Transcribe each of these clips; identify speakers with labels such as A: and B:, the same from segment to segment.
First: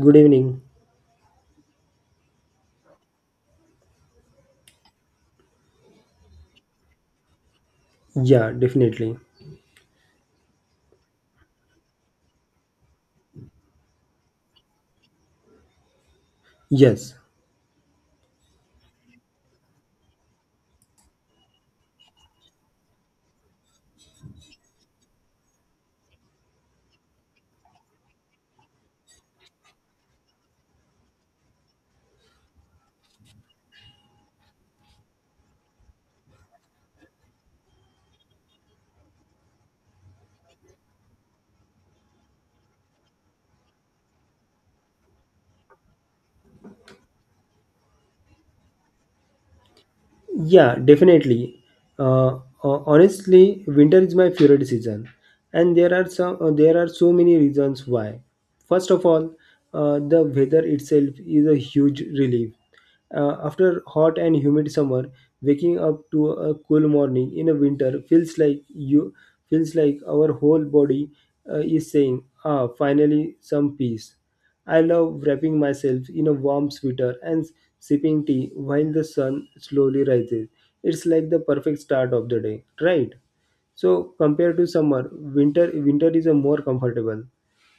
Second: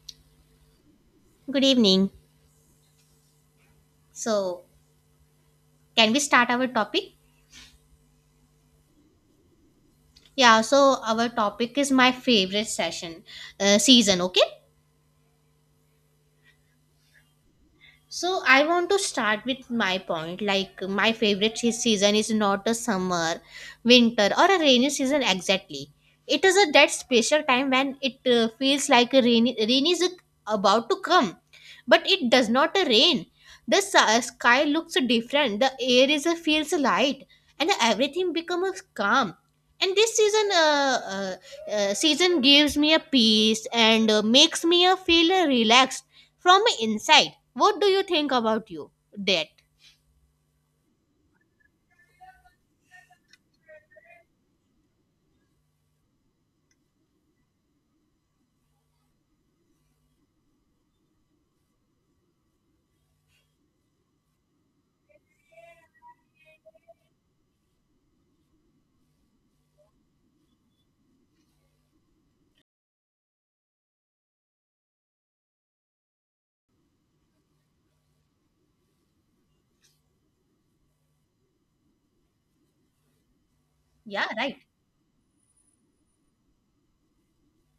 A: Good evening.
B: Good evening. So, can we start our topic?
A: Yeah, definitely.
B: Yeah, so our topic is my favorite session season, okay?
A: Yes.
B: So I want to start with my point. Like my favorite season is not a summer, winter, or a rainy season exactly. It is a that special time when it feels like a rain is about to come, but it does not rain. The sky looks different. The air is feels light, and everything becomes calm. And this season gives me a peace and makes me feel relaxed from inside. What do you think about you that?
A: Yeah, definitely. Uh, honestly, winter is my favorite season, and there are some there are so many reasons why. First of all, the weather itself is a huge relief. After hot and humid summer, waking up to a cool morning in a winter feels like you feels like our whole body is saying, "Ah, finally some peace." I love wrapping myself in a warm sweater and sipping tea while the sun slowly rises. It's like the perfect start of the day, right? So
B: Yeah, right.
A: compared to summer, winter is a more comfortable.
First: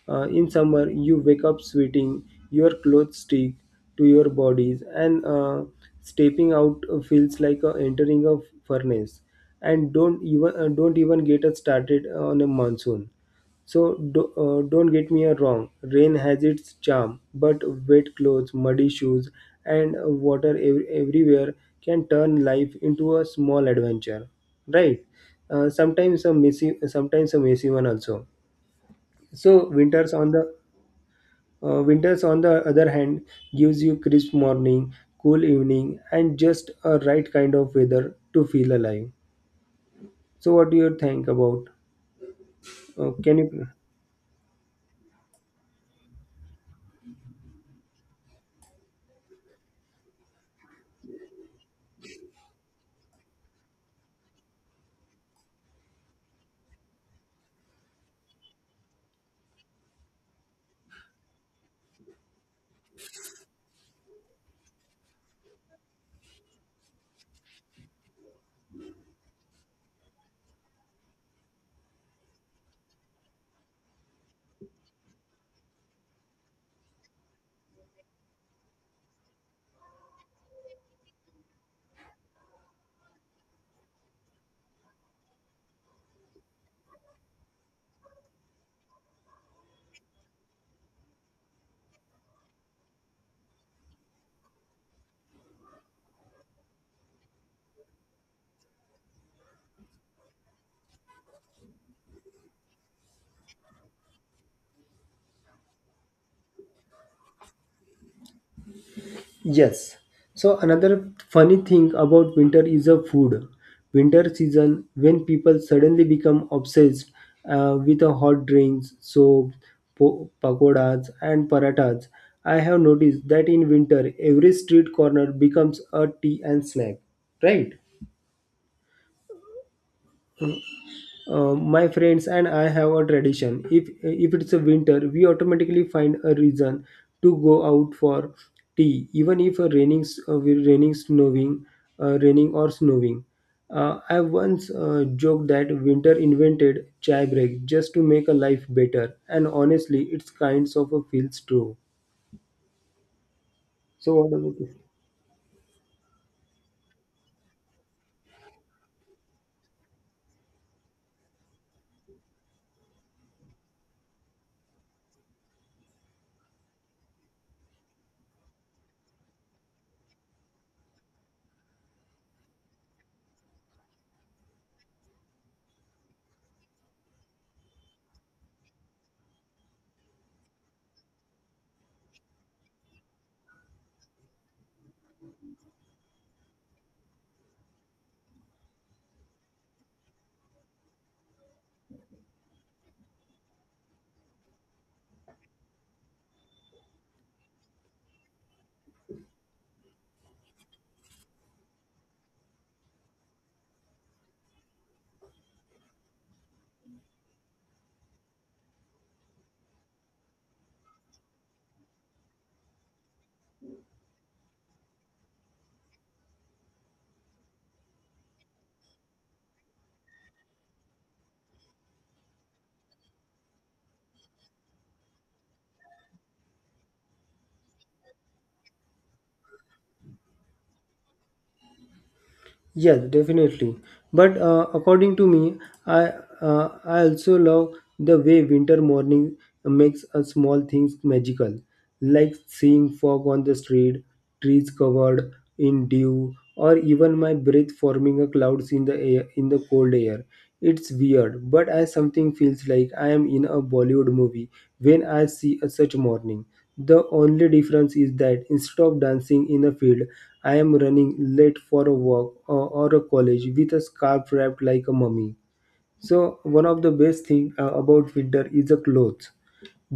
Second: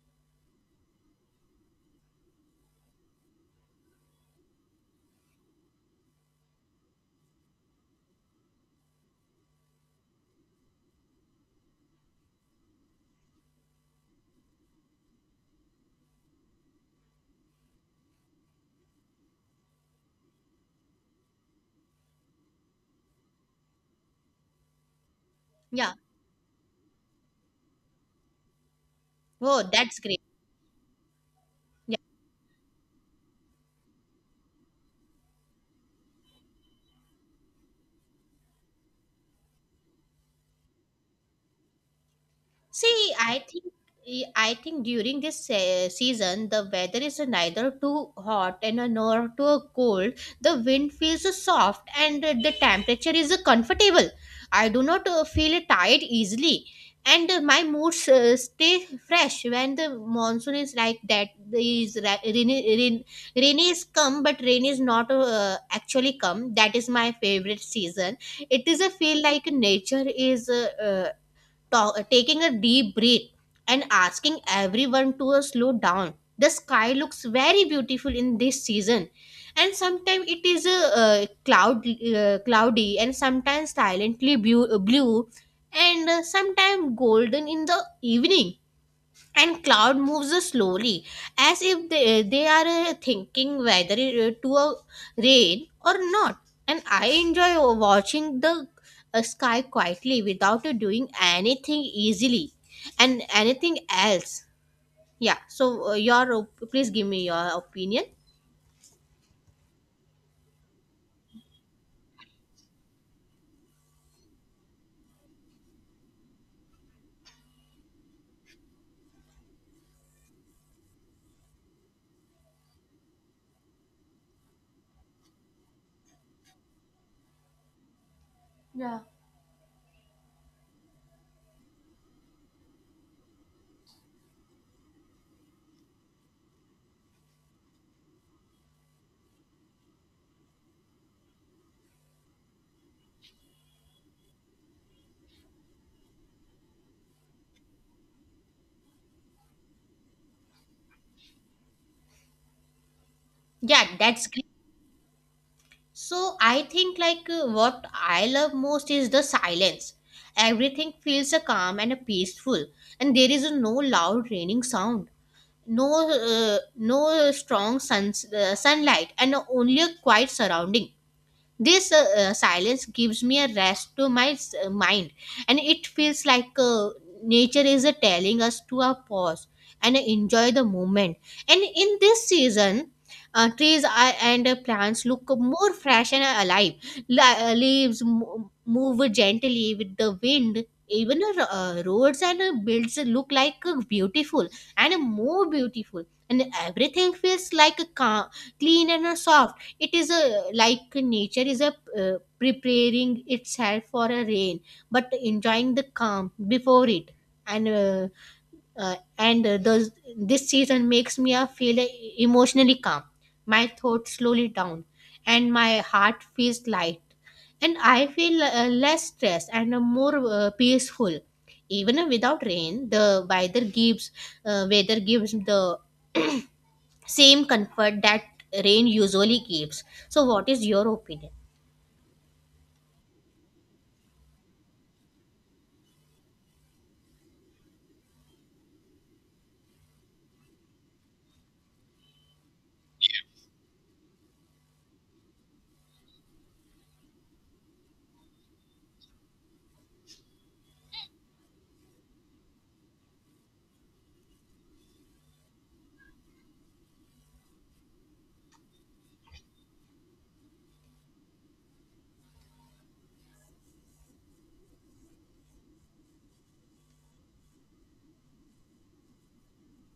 A: In summer, you wake up sweating, your clothes stick to your bodies, and stepping out feels like entering a furnace. And don't even get us started on a monsoon. So don't get me wrong, rain has its charm, but wet clothes, muddy shoes, and water everywhere can turn life into a small adventure, right?
B: Yeah.
A: Sometimes a messy one also.
B: Oh,
A: So
B: that's great.
A: winters on the other hand gives you crisp morning, cool evening, and just a right kind of weather to feel alive. So what do you think about?
B: See,
A: Can
B: I think
A: you?
B: I think during this season the weather is neither too hot and nor too cold. The wind feels soft and the temperature is comfortable. I do not feel tired easily, and my moods stay fresh when the monsoon is like that. Is rainy is come, but rain is not actually come. That is my favorite season. It is a feel like nature is taking a deep breath and asking everyone to slow down. The sky looks very beautiful in this season, and sometimes it is cloudy, and sometimes silently blue, and sometimes golden in the evening, and cloud moves slowly as if they are thinking whether to rain or not. And I enjoy watching the sky quietly without doing anything easily and anything else. So please give me your opinion.
A: Yes. So another funny thing about winter is a food. Winter season when people suddenly become obsessed with a hot drinks, soap, pakodas and parathas. I have noticed that in winter every street corner becomes a tea and snack, right? My friends and I have a tradition. If it's a winter, we automatically find a reason to go out for tea, even if a raining, s- we- raining, snowing, raining or snowing. I once joked that winter invented chai break just to make a life better, and honestly, it's kinds of a feels true.
B: Yeah,
A: So
B: that's
A: what
B: great.
A: about you?
B: So I think what I love most is the silence. Everything feels calm and peaceful, and there is no loud raining sound, no strong sunlight, and only a quiet surrounding. This silence gives me a rest to my mind, and it feels like nature is telling us to pause and enjoy the moment. And in this season, trees and plants look more fresh and alive. Leaves move gently with the wind. Even roads and builds look like beautiful and more beautiful, and everything feels like a clean and soft. It is a like nature is a preparing itself for a rain, but enjoying the calm before it. And uh, uh, and uh, those, this season makes me feel emotionally calm. My thoughts slowly down, and my heart feels light, and I feel less stressed and more peaceful. Even without rain, the weather gives the same comfort that rain usually gives. So what is your opinion?
A: Yes, definitely. But according to me, I I also love the way winter morning makes a small things magical, like seeing fog on the street, trees covered in dew, or even my breath forming a clouds in the air in the cold air. It's weird, but I something feels like I am in a Bollywood movie when I see a such morning. The only difference is that instead of dancing in a field, I am running late for a walk or a college with a scarf wrapped like a mummy. So one of the best thing about winter is the clothes.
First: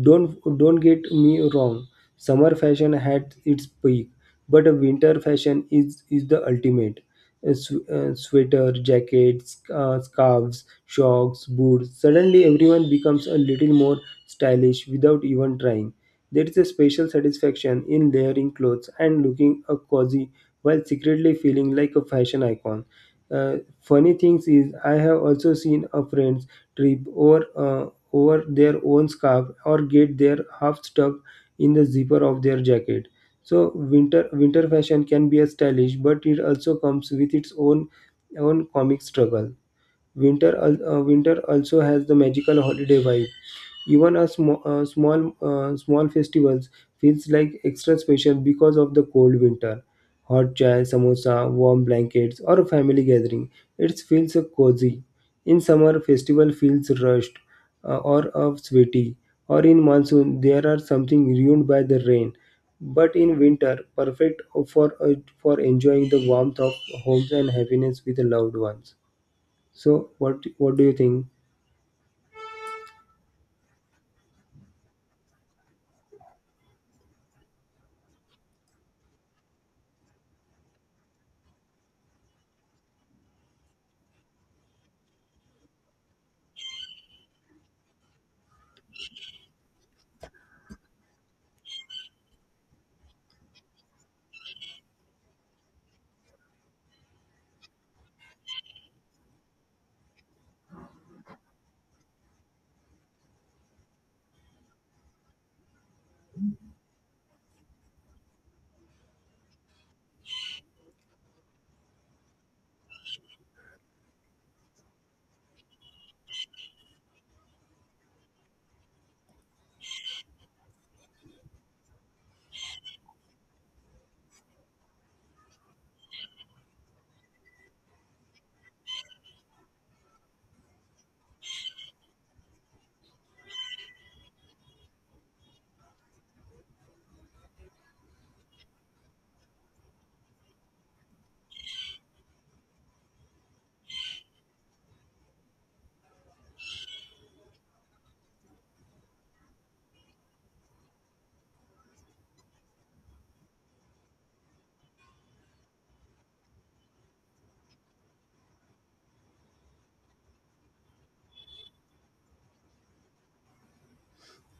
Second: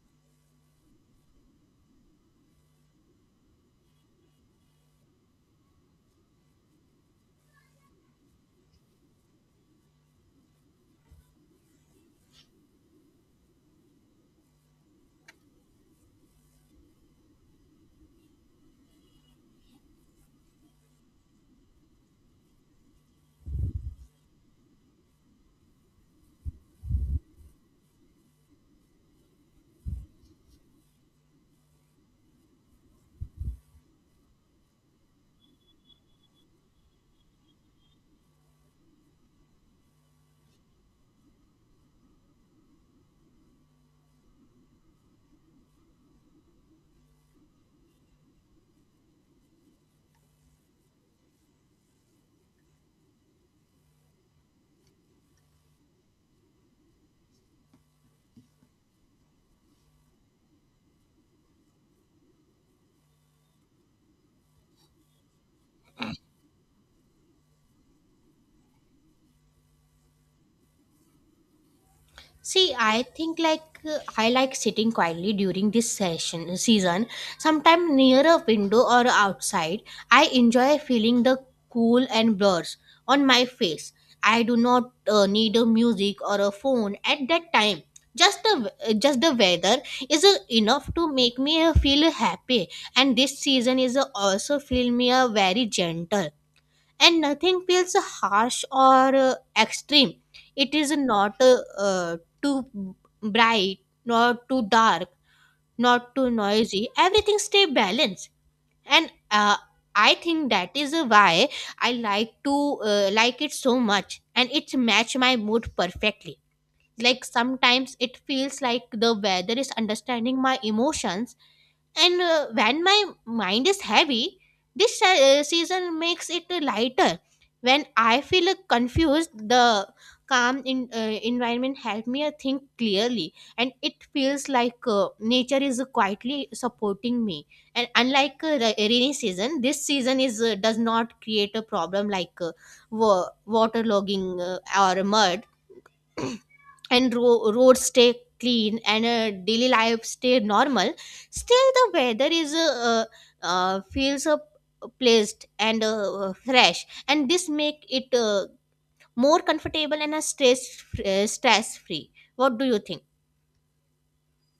A: Don't get me wrong. Summer fashion had its peak, but winter fashion is the ultimate. A sweater, jackets, scarves, shocks, boots. Suddenly, everyone becomes a little more stylish without even trying. There is a special satisfaction in layering clothes and looking a cozy while secretly feeling like a fashion icon. Funny things is I have also seen a friend's trip over their own scarf or get their half stuck in the zipper of their jacket. So winter fashion can be a stylish, but it also comes with its own comic struggle. Winter also has the magical holiday vibe. Even a small festivals feels like extra special because of the cold winter. Hot chai, samosa, warm blankets, or a family gathering. It feels cozy. In summer, festival feels rushed or sweaty. Or in monsoon, there are something ruined by the rain. But in winter, perfect for enjoying the warmth of homes and happiness with the loved ones. So what do you think?
B: See, I think I like sitting quietly during this session season, sometime near a window or outside. I enjoy feeling the cool and blurs on my face. I do not need a music or a phone at that time. Just the weather is enough to make me feel happy. And this season is also feel me very gentle, and nothing feels harsh or extreme. It is not too bright, nor too dark, not too noisy. Everything stay balanced, and I think that is why I like to like it so much, and it match my mood perfectly. Like sometimes it feels like the weather is understanding my emotions, and when my mind is heavy, this season makes it lighter. When I feel confused, the calm environment help me think clearly, and it feels like nature is quietly supporting me. And unlike rainy season, this season is does not create a problem like waterlogging or mud and roads stay clean, and daily life stay normal. Still the weather is feels placed and fresh, and this make it more comfortable and stress free. What do you think?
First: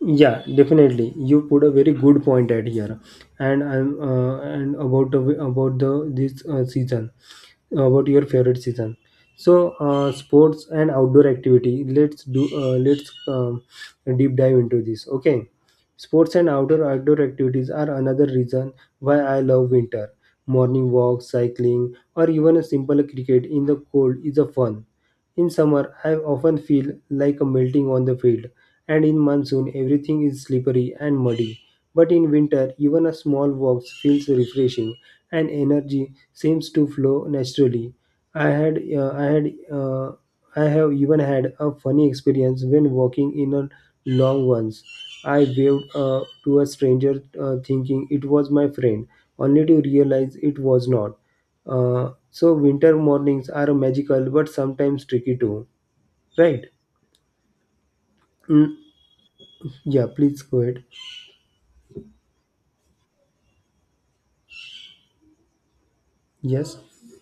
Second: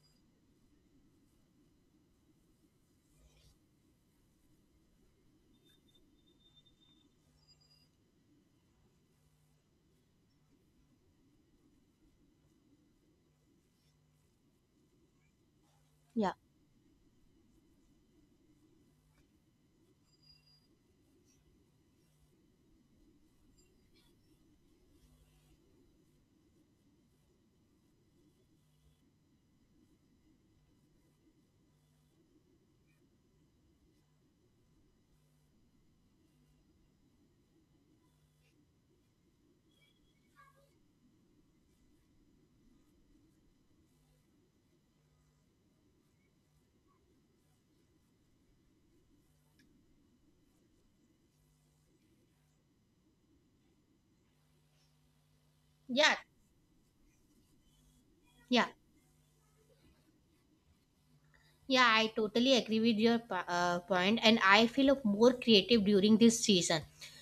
A: Yeah, definitely. You put a very good point at here, and I'm and about the this season, about your favorite season. So, sports and outdoor activity. Let's do. Let's deep dive into this. Okay, sports
B: Yeah,
A: and outdoor activities are another reason why I love winter. Morning walks, cycling, or even a simple cricket in the cold is a fun. In summer, I often feel like a melting on the field and in monsoon everything is slippery and muddy. But in winter, even a small walk feels refreshing, and energy seems to flow naturally. I had, uh, I had, uh, I have even had a funny experience when walking in a long once. I waved to a stranger, thinking it was my friend, only to realize it was not. So winter mornings are magical, but sometimes tricky too,
B: yeah,
A: right?
B: yeah.
A: Mm, yeah, please go ahead.
B: Yeah, I totally agree with your point, and I feel more creative during this
A: Yes,
B: season.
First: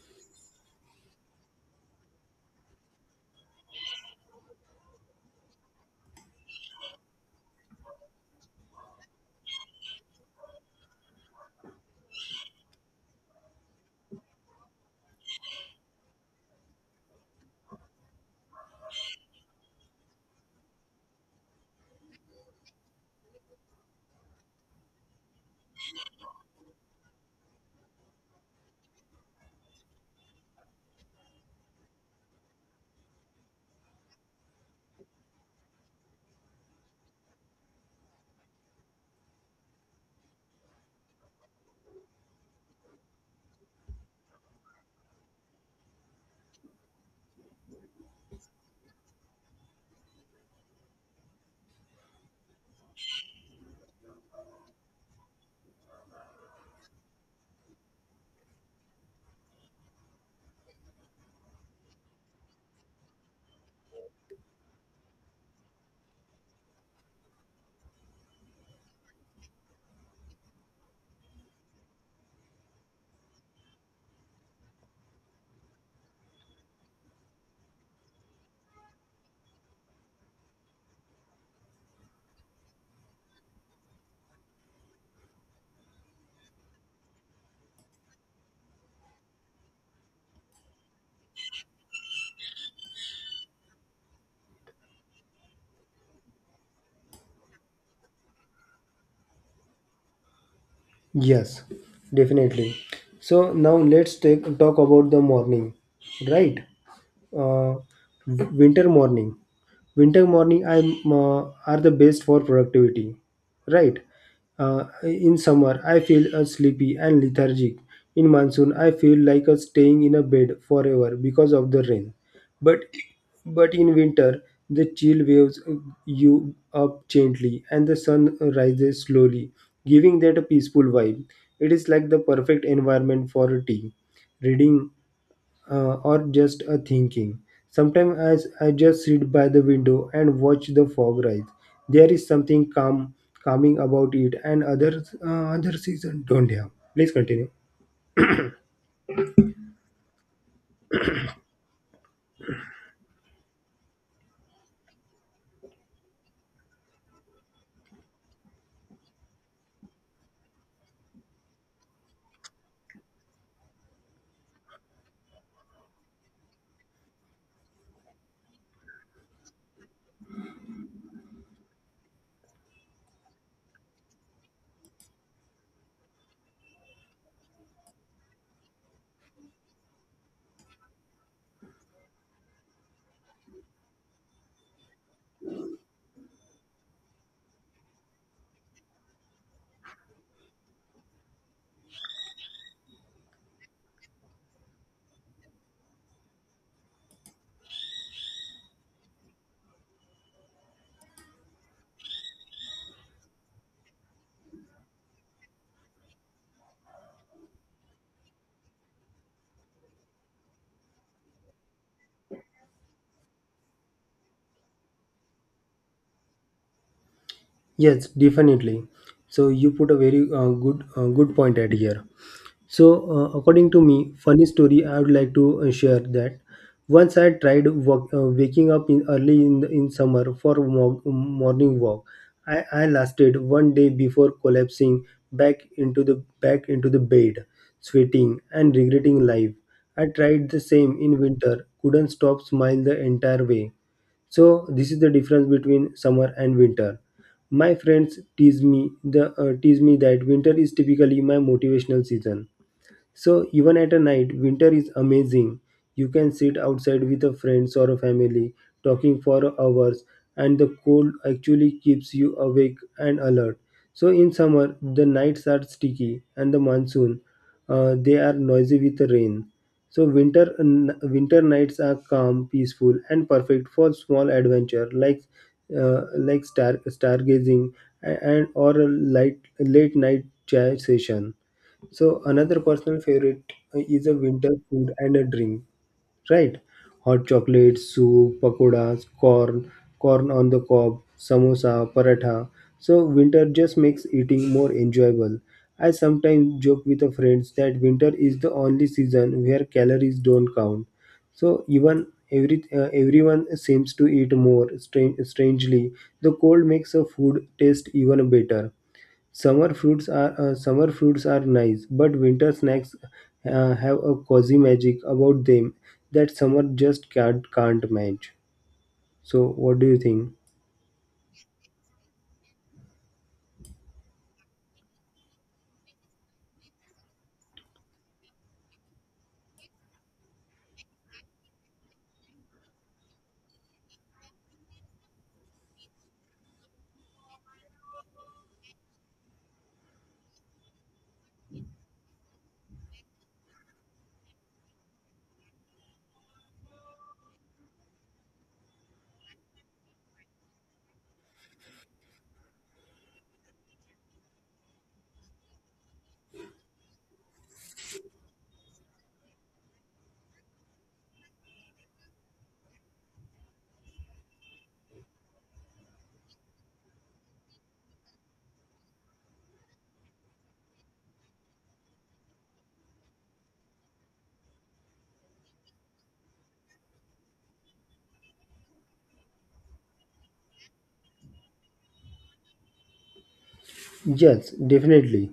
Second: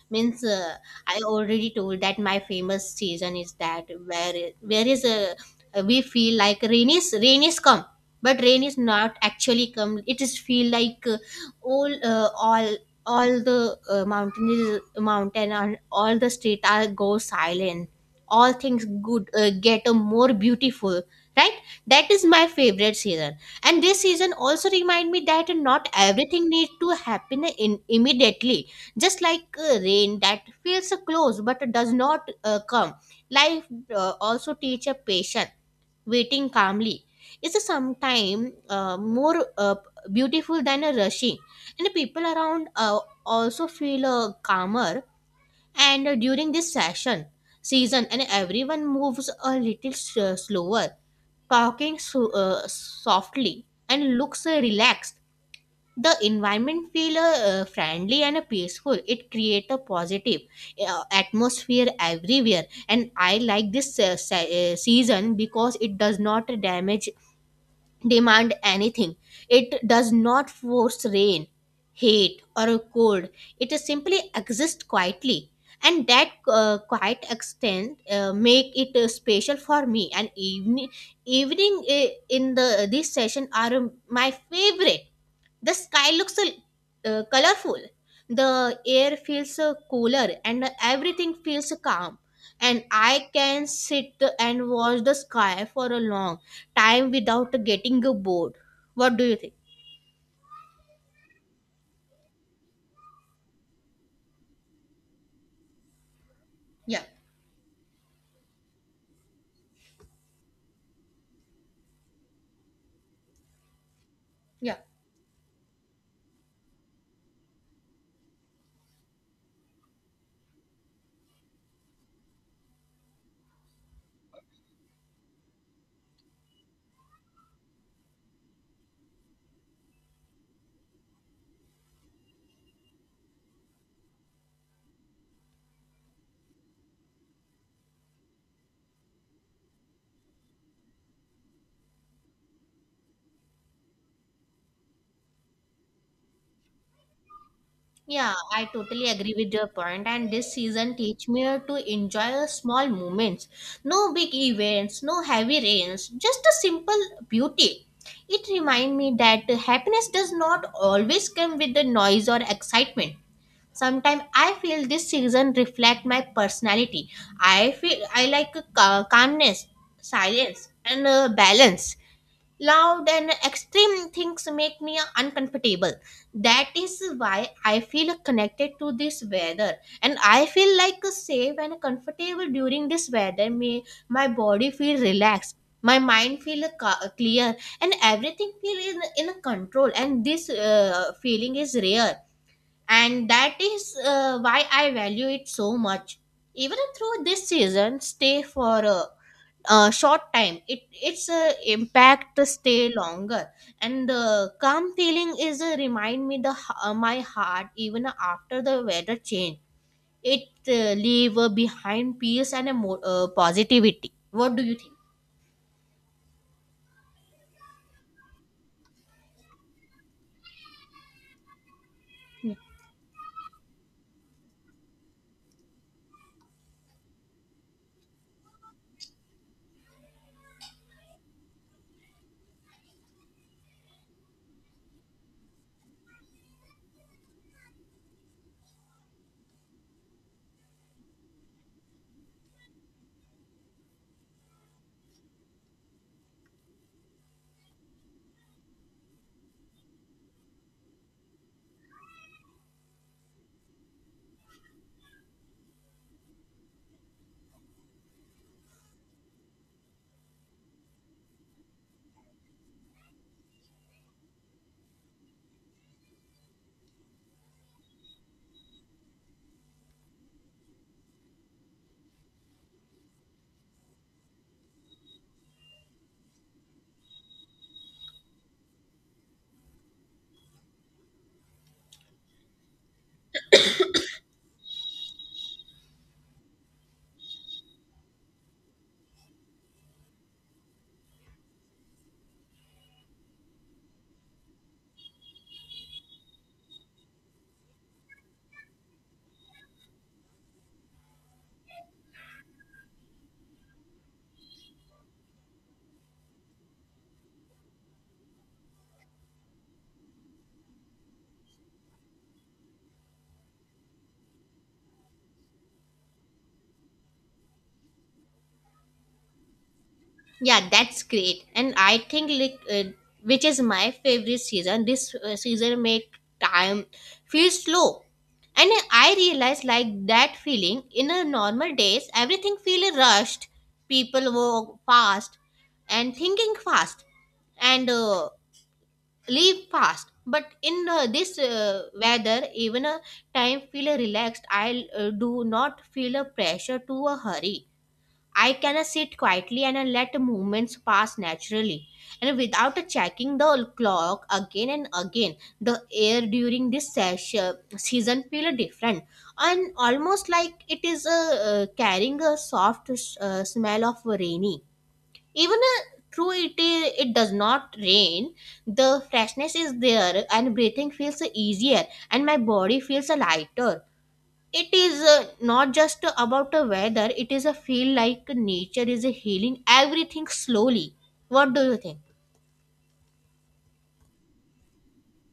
B: Means I already told that my famous season is that where is a we feel like rain is come, but rain is not actually come. It is feel like all uh, all all the mountain and all the street are go silent. All things good get a more beautiful, right? That is my favorite season, and this season also remind me that not everything needs to happen in immediately. Just like rain that feels close but does not come, life also teach a patient. Waiting calmly is sometimes more beautiful than a rushing, and the people around also feel calmer, and during this session season, and everyone moves a little slower, talking softly and looks relaxed. The environment feel friendly and peaceful. It create a positive atmosphere everywhere, and I like this season because it does not damage demand anything. It does not force rain, hate, or a cold. It is simply exists quietly, and that quiet extent make it special for me. And evening in the this session are my favorite. The sky looks colorful. The air feels cooler, and everything feels calm. And I can sit and watch the sky for a long time without getting bored. What do you think?
A: yes, definitely. So now let's take talk about the morning, right?
B: Yeah,
A: Uh, Winter morning. Winter morning I'm are the best for productivity, right?
B: yeah.
A: In summer, I feel sleepy and lethargic. In monsoon, I feel like staying in a bed forever because of the rain. But but in winter, the chill waves you up gently and the sun rises slowly, giving that a peaceful vibe. It is like the perfect environment for a tea, reading, or just a thinking. Sometimes as I just sit by the window and watch the fog rise, there is something calming about it, and other season don't have. Please continue.
B: Yeah, I totally agree with your point, and this season teach me to enjoy the small moments. No big events, no heavy rains, just a simple beauty. It reminds me that happiness does not always come with the noise or excitement. Sometimes I feel this season reflect my personality. I feel I like calmness, silence, and balance. Loud and extreme things make me uncomfortable. That is why I feel connected to this weather, and I feel like safe and comfortable during this weather. Me, my body feel relaxed, my mind feel clear, and everything feel in control. And this feeling is rare, and that is why I value it so much. Even through this season, stay for a short time, it its impact stay longer, and the calm feeling is remind me the my heart even after the weather change. It leave behind peace and a positivity. What do you think?
A: Yes, definitely. So you put a very good point at here. So according to me, funny story I would like to share that once I tried waking up in early in summer for morning walk. I lasted one day before collapsing back into the bed, sweating and regretting life. I tried the same in winter, couldn't stop smile the entire way. So this is the difference between summer and winter. My friends tease me that winter is typically my motivational season so even at a night, winter is amazing. You can sit outside with a friends or a family, talking for hours, and the cold actually keeps you awake and alert. So in summer, the nights are sticky, and the monsoon, they are noisy with the rain. So winter nights are calm, peaceful, and perfect for small adventure like stargazing and or a light late night chat session. So another personal favorite is a winter food and a drink, right? Hot chocolate, soup, pakoras, corn on the cob, samosa, paratha. So winter just makes eating more enjoyable. I sometimes joke with the friends that winter is the only season where calories don't count. So even everyone seems to eat more. Strangely, the cold makes a food taste even better. Summer fruits are nice, but winter snacks have a cozy magic about them that summer just can't match. So, what do you think?
B: Yeah, that's great. And I think which is my favorite season. This season make time feel slow. And I realize like that feeling in a normal days, everything feel rushed. People walk fast and thinking fast and leave fast. But in this weather, even a time feel relaxed. I do not feel a pressure to a hurry. I can sit quietly and let moments pass naturally, and without checking the clock again and again, the air during this season feels different, and almost like it is carrying a soft smell of rainy. Even though it does not rain, the freshness is there, and breathing feels easier, and my body feels lighter. It is not just about the weather. It is a feel like nature is healing everything slowly. What do you think?
A: Yes, definitely,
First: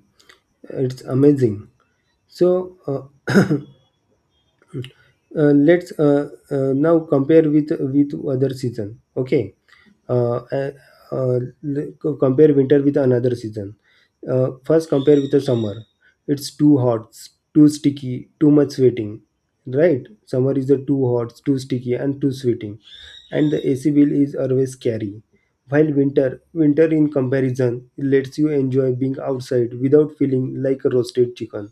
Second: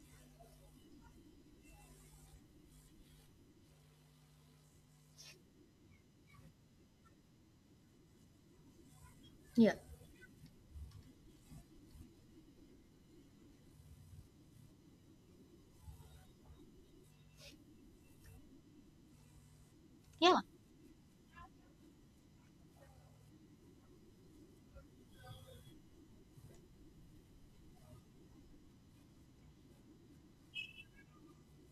A: it's amazing. So, let's now compare with other season. Okay,
B: Yeah.
A: uh, uh, uh, compare winter with another season. Uh, first, compare with the summer. It's too hot, too sticky, too much sweating, right?
B: Yeah,
A: Summer is the too hot, too sticky, and too sweating, and the AC bill is always scary, while winter in comparison lets you enjoy being outside without feeling like a roasted chicken.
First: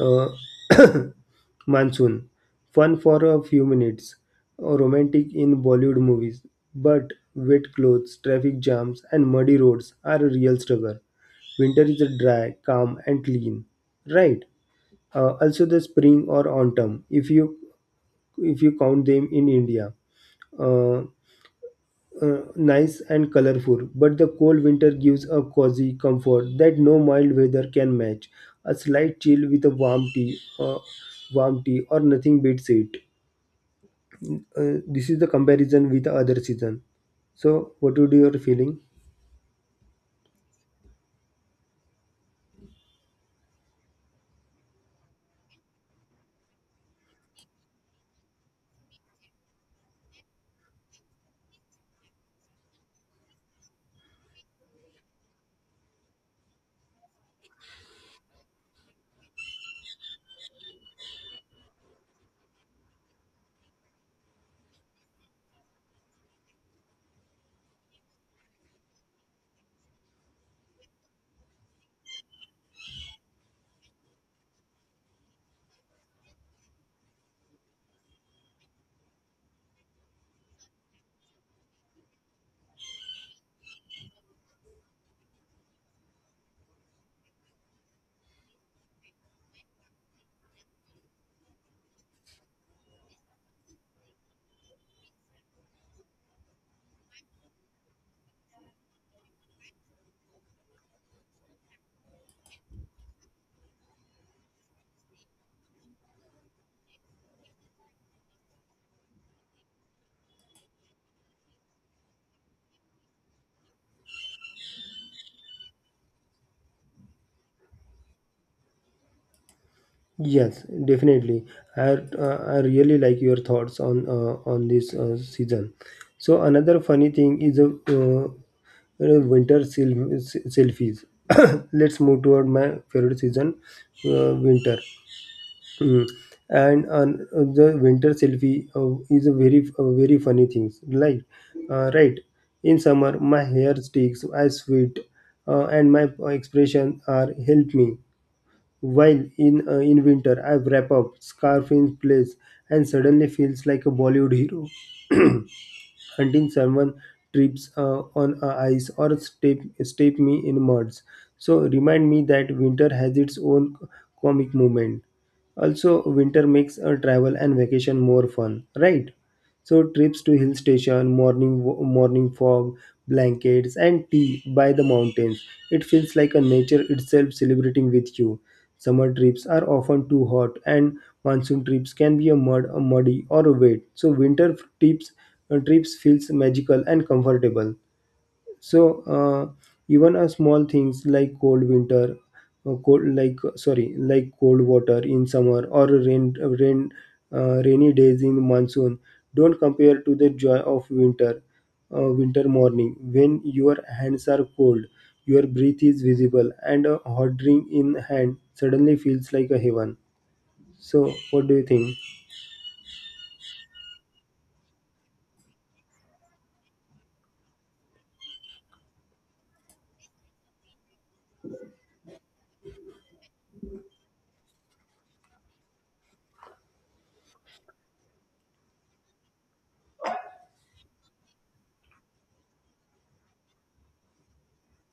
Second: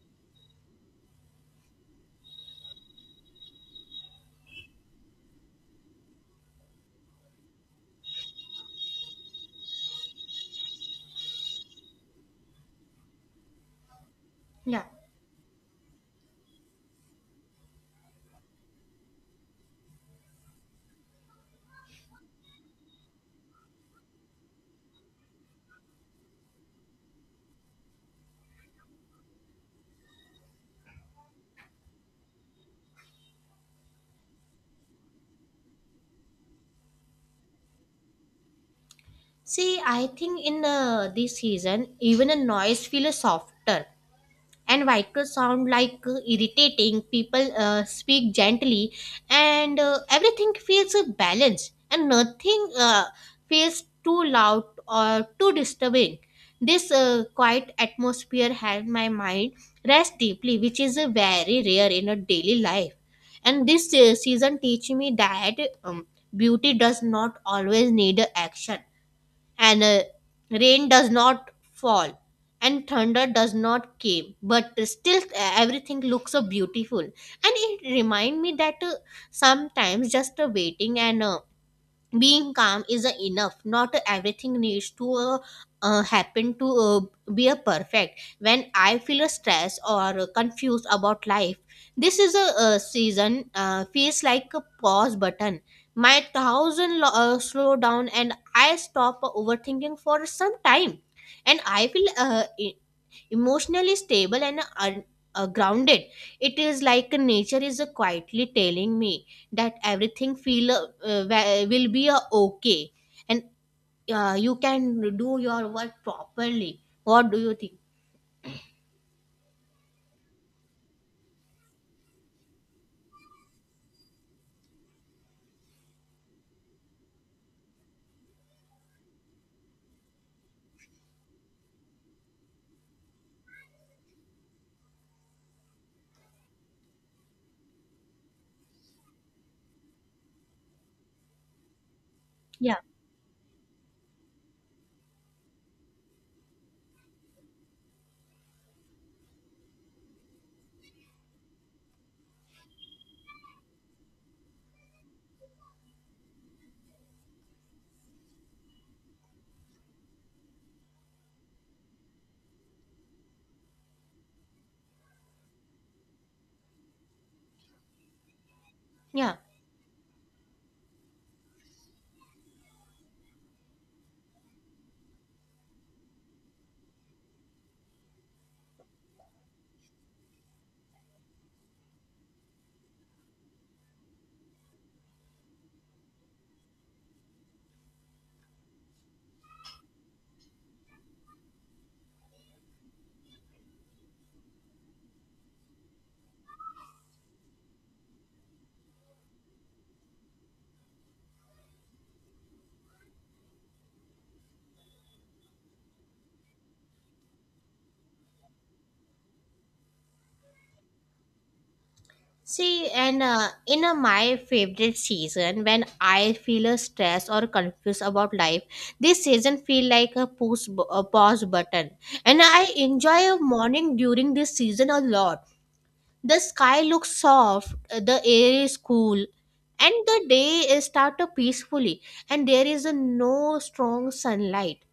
A: uh, Monsoon. Fun for a few minutes. Oh, romantic in Bollywood movies. But wet clothes, traffic jams, and muddy roads are a real struggle. Winter is dry, calm, and clean. Right.
B: yeah.
A: Also the spring or autumn, if you count them in India. Uh, Nice and colorful, but the cold winter gives a cozy comfort that no mild weather can match. A slight chill with a warm tea, or nothing beats it. This is the comparison with the other season. So, what would your feeling?
B: See, I think in this season even a noise feels softer, and vehicles sound like irritating people speak gently, and everything feels balanced and nothing feels too loud or too disturbing. This quiet atmosphere has my mind rest deeply, which is very rare in a daily life. And this season teach me that um, beauty does not always need action. And rain does not fall and thunder does not came, but still everything looks so beautiful. And it remind me that sometimes just waiting and being calm isn't enough. Not everything needs to happen to be a perfect. When I feel stressed or confused about life, this is a, season feels like a pause button. My slow down and I stop overthinking for some time. And I feel emotionally stable and un- grounded. It is like nature is quietly telling me that everything feel will be okay. And you can do your work properly. What do you think?
A: Yes, definitely. I I really like your thoughts on this season. So another funny thing is winter selfies. Let's move toward my favorite season, winter. Hmm. And an- the winter selfie is a very funny thing. Like, right,
B: Yeah,
A: in summer my hair sticks, I sweat, and my expression are help me. While in winter I wrap up, scarf in place, and suddenly feels like a Bollywood hero until someone trips on a ice or step me in muds. So remind me that winter has its own comic moment. Also, winter makes travel and vacation more fun, right?
B: yeah.
A: So trips to hill station, morning fog, blankets and tea by the mountains. It feels like a nature itself celebrating with you. Summer trips are often too hot, and monsoon trips can be a muddy or a wet. So winter trips feels magical and comfortable. So uh, even a small things like cold winter, cold like sorry, like cold water in summer or rainy days in monsoon don't compare to the joy of winter morning when your hands are cold, your breath is visible, and a hot drink in hand suddenly feels like a heaven. So what do you think?
B: See, and in my favorite season, when I feel stressed or confused about life, this season feel like a a pause button. And I enjoy a morning during this season a lot. The sky looks soft, the air is cool, and the day is started peacefully, and there is a no strong sunlight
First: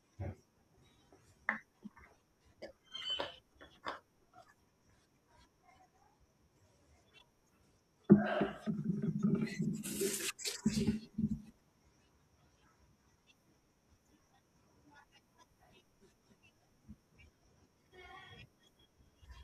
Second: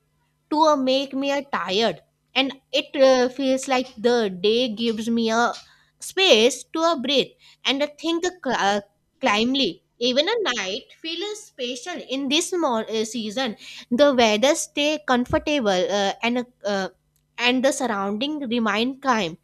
B: to a make me a tired. And it feels like the day gives me a space to a breathe and a think climbly. Even a night feels special in this season. The weather stay comfortable and and the surrounding remain calm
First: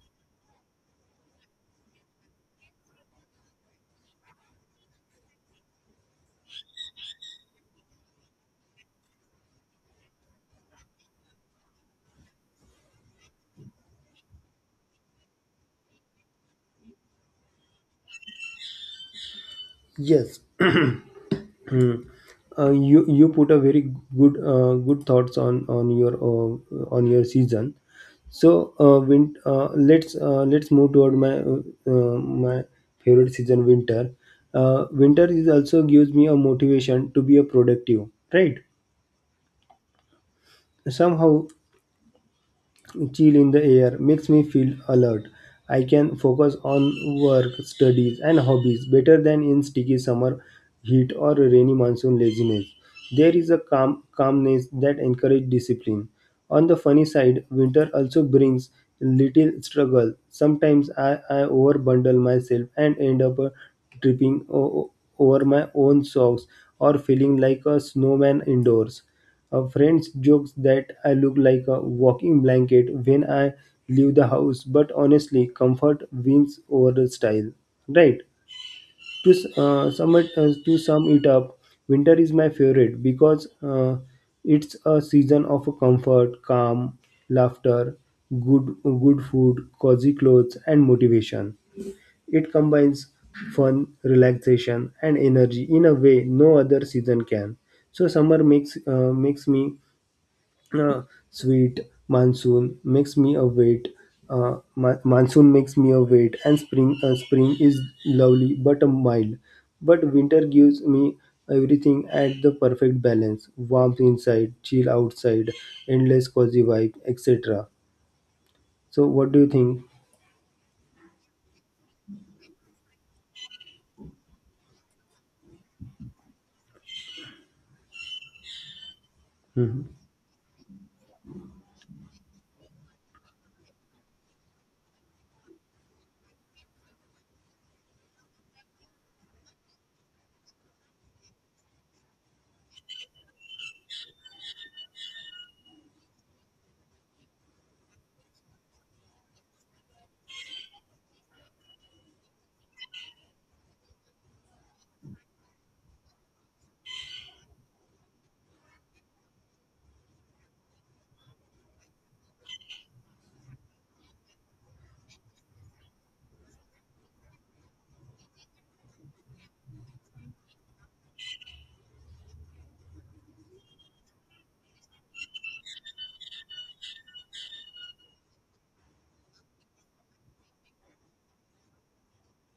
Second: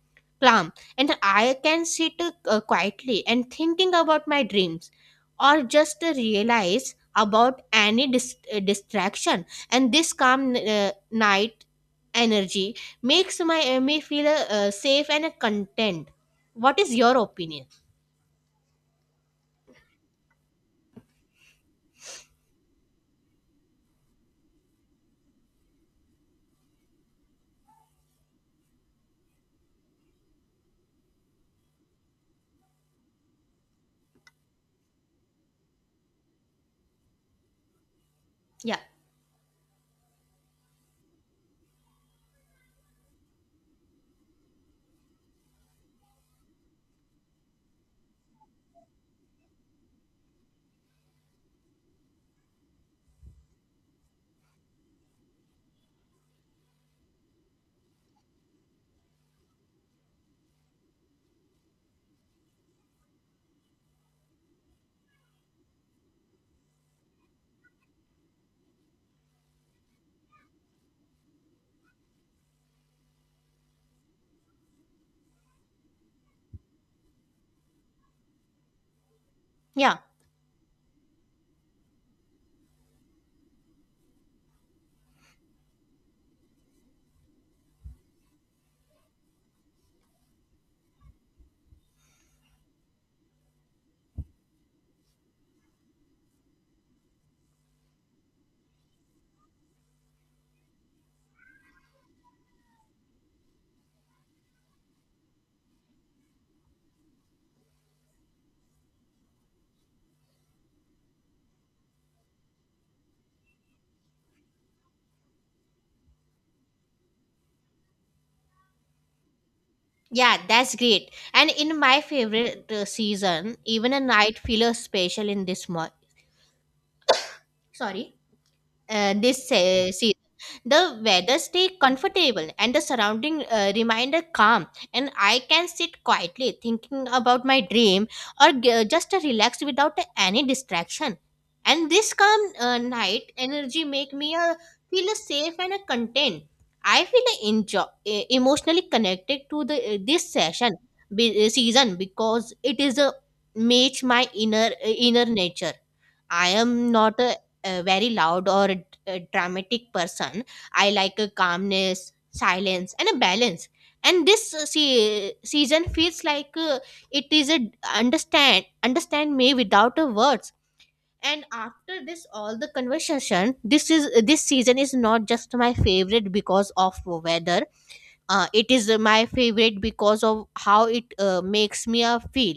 B: calm And I can sit quietly and thinking about my dreams, or just realize about any distraction. And this calm night energy makes my me feel safe and content. What is your opinion?
A: Yes. Hmm. You put a very good thoughts on your on your season. Let's move toward my uh, my favorite season winter. Winter is also gives me a motivation to be a productive. Right?
B: Yeah,
A: Somehow chill in the air makes me feel alert. I can focus on work, studies, and hobbies better than in sticky summer heat or rainy monsoon laziness. There is a calmness that encourages discipline. On the funny side, winter also brings little struggle. Sometimes I overbundle myself and end up tripping over my own socks or feeling like a snowman indoors. A friend jokes that I look like a walking blanket when I leave the house, but honestly, comfort wins over the style. Right? To s-
B: yeah,
A: sum it to sum it up, winter is my favorite because it's a season of comfort, calm, laughter, good food, cozy clothes, and motivation. It combines fun, relaxation, and energy in a way no other season can. So summer makes me uh, sweet, monsoon makes me await, monsoon makes me await, and spring is lovely but a mild, but winter gives me everything at the perfect balance, warmth inside, chill outside, endless cozy vibe, etc. So what do you think?
B: yeah, that's great. And in my favorite season, even a night feel special in this month. Sorry, this
A: Mhm.
B: season. The weather stay comfortable, and the surrounding reminder calm, and I can sit quietly thinking about my dream, or just relax without any distraction. And this calm night energy make me feel safe and content. I feel enjoy, emotionally connected to the eh, this session season, because it is a match my inner inner nature. I am not a, a very loud or a dramatic person. I like a calmness, silence, and a balance. And this season feels like it is a understand me without a words. And after this, all the conversation, this season is not just my favorite because of weather. It is my favorite because of how it makes me feel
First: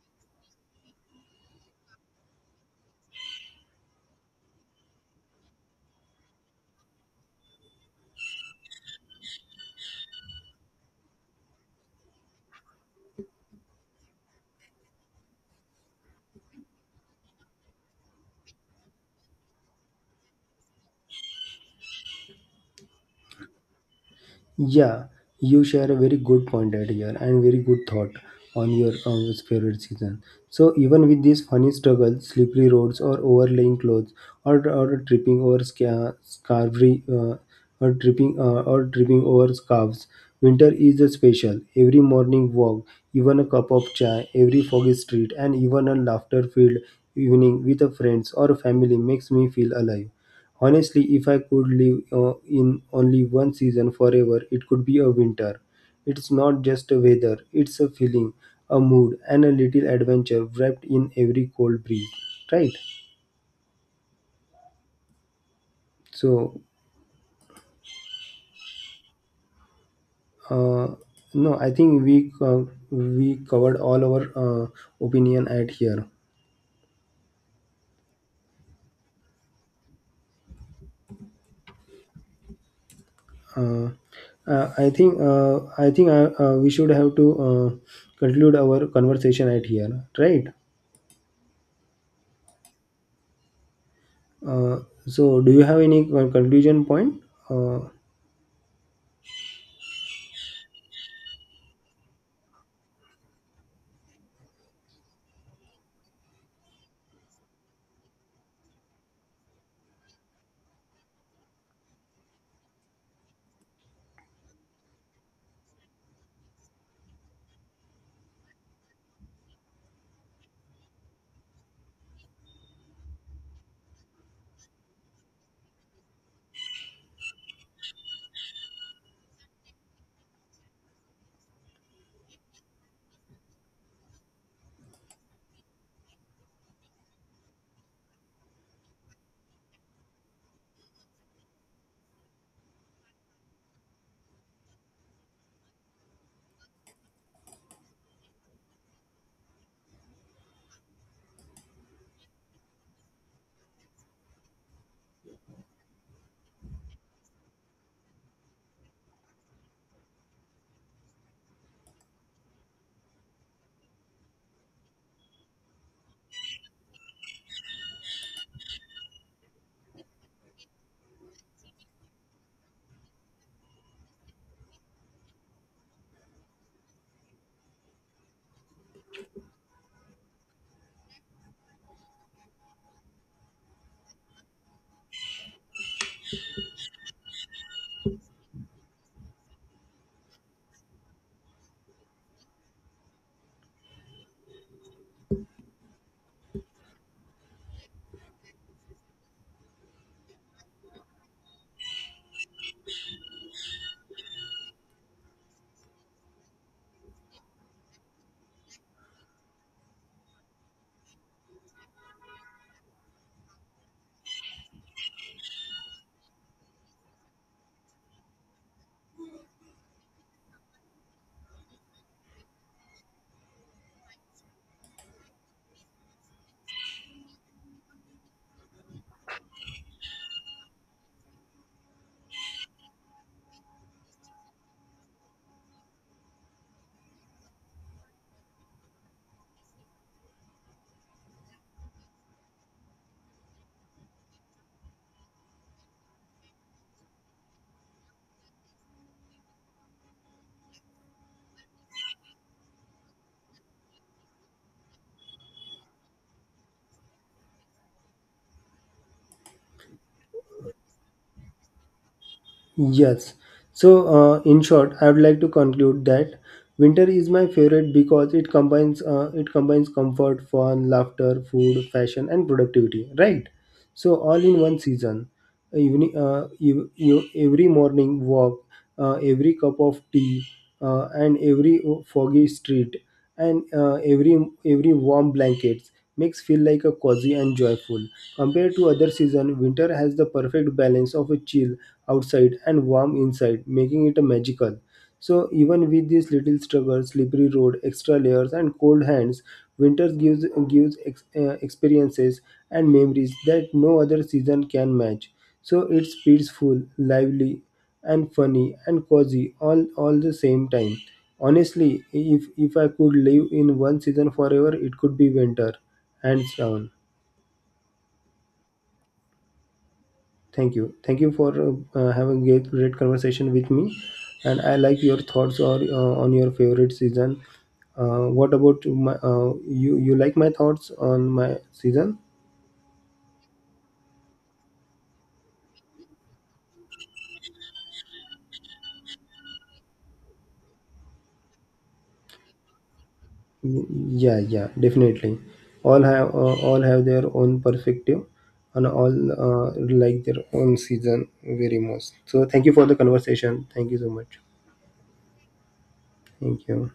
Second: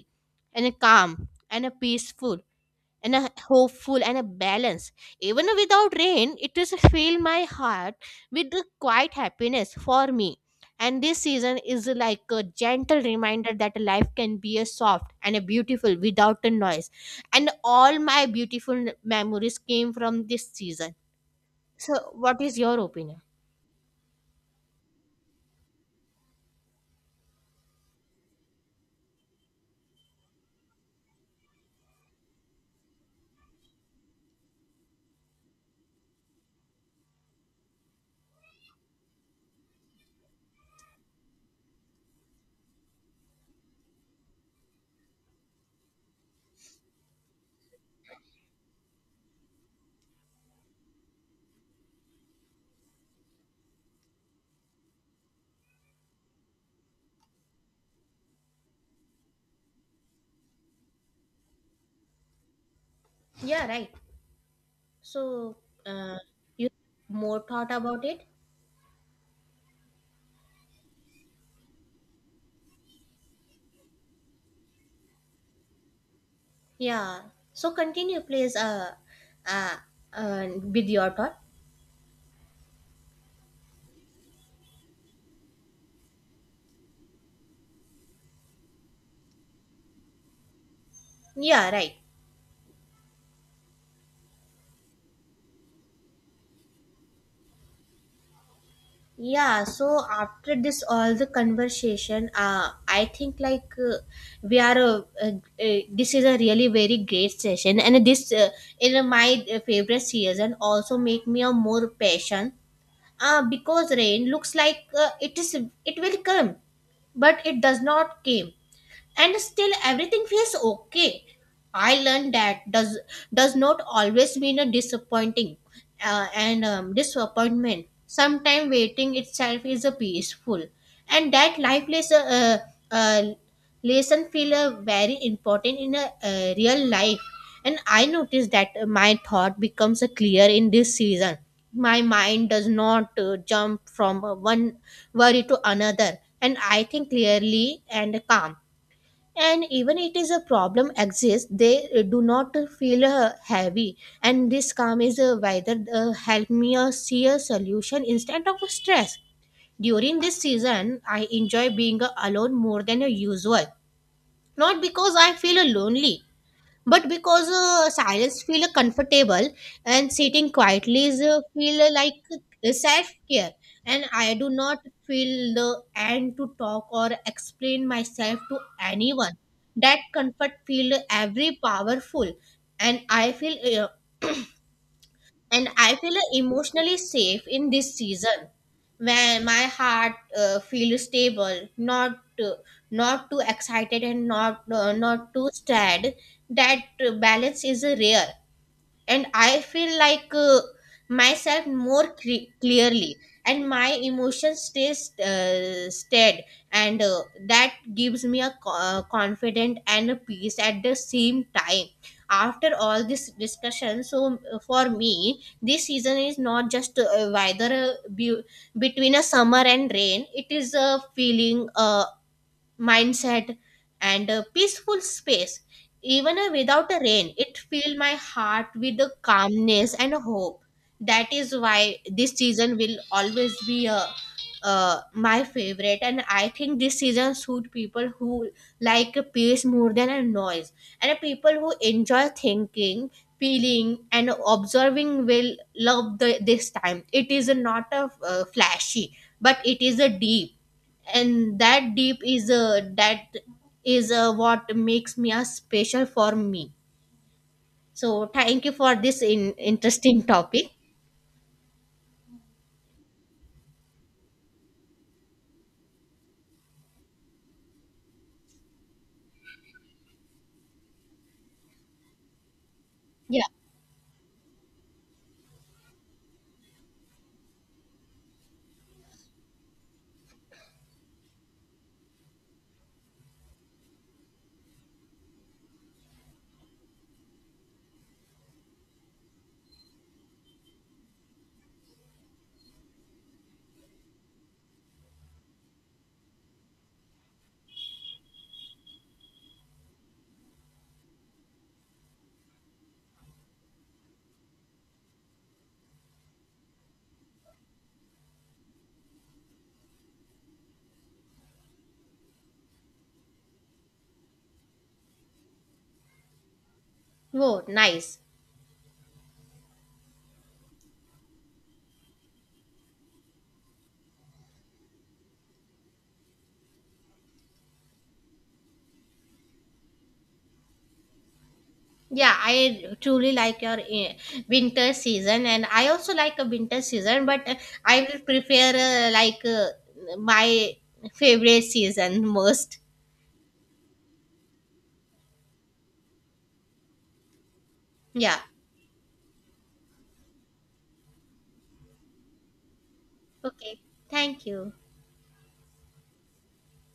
B: and calm and peaceful and a hopeful and a balance. Even without rain, it is fill my heart with the quiet happiness for me. And this season is like a gentle reminder that life can be a soft and a beautiful without a noise. And all my beautiful memories came from this season. So, what is your opinion?
A: Yeah, you share a very good point right here and very good thought on your favorite season. So even with these funny struggles, slippery roads, or overlaying clothes, or tripping over sca- scarvery, or tripping over scarves, winter is a special. Every morning walk, even a cup of chai, every foggy street, and even a laughter-filled evening with a friends or family makes me feel alive. Honestly, if I could live in only one season forever, it could be a winter. It's not just a weather, it's a feeling, a mood, and a little adventure wrapped in every cold breeze, right?
B: Yeah, right. So, uh,
A: So,
B: you more thought about it?
A: uh, no, I think we covered all our opinion at here.
B: Yeah. So continue, please. Uh, with your thought.
A: Uh, I think We should have to conclude our conversation at here, right?
B: Yeah, right.
A: Uh, so, do you have any conclusion point? Uh,
B: Yeah, so after this all the conversation, I think like we are this is a really very great session, and this in my favorite season also make me a more passion. Because rain looks like it is it will come, but it does not came and still everything feels okay. I learned that does not always mean a disappointing and disappointment. Sometimes waiting itself is a peaceful, and that life uh, lesson feel very important in a real life. And I noticed that my thought becomes clear in this season. My mind does not jump from one worry to another, and I think clearly and calm. And even it is a problem exists, they do not feel heavy, and this calm is whether help me see a solution instead of stress. During this season, I enjoy being alone more than usual, not because I feel lonely, but because silence feel comfortable. And sitting quietly is feel like self care, and I do not feel the end to talk or explain myself to anyone. That comfort feel every powerful. And I feel uh, and I feel emotionally safe in this season, when my heart feels stable, not not too excited and not too sad. That balance is rare, and I feel like myself more clearly, and my emotions stays stead. And that gives me a confident and a peace at the same time. After all this discussion, so for me, this season is not just weather between a summer and rain. It is a feeling, mindset, and a peaceful space. Even without a rain, it filled my heart with a calmness and a hope. That is why this season will always be a my favorite. And I think this season suit people who like peace more than a noise, and people who enjoy thinking, feeling and observing will love this time. It is not a flashy, but it is a deep. And that is what makes me a special for me. So thank you for this interesting topic.
A: Yes. So, in short, I would like to conclude that winter is my favorite because it combines comfort, fun, laughter, food, fashion, and productivity.
B: Yeah.
A: Right. So all in one season. Evening, every morning walk, every cup of tea, and every foggy street, and every every warm blankets makes feel like a cozy and joyful. Compared to other season, winter has the perfect balance of a chill outside and warm inside, making it magical. So even with these little struggles, slippery road, extra layers, and cold hands, winters experiences and memories that no other season can match. So it's peaceful, lively, and funny and cozy all the same time. Honestly, if I could live in one season forever, it could be winter, hands down.
B: Oh nice.
A: Thank you. Thank you for having a great conversation with me. And I like your thoughts or on your favorite season. What about my you? You like my thoughts on my season?
B: Yeah, I truly like your winter season, and I also like a winter season, but I will prefer my favorite season most.
A: Yeah, yeah, definitely. All have their own perspective,
B: Yeah.
A: and all uh, like their own season very much. So thank you for the conversation.
B: Okay,
A: Thank you so much.
B: thank you.
A: Thank you.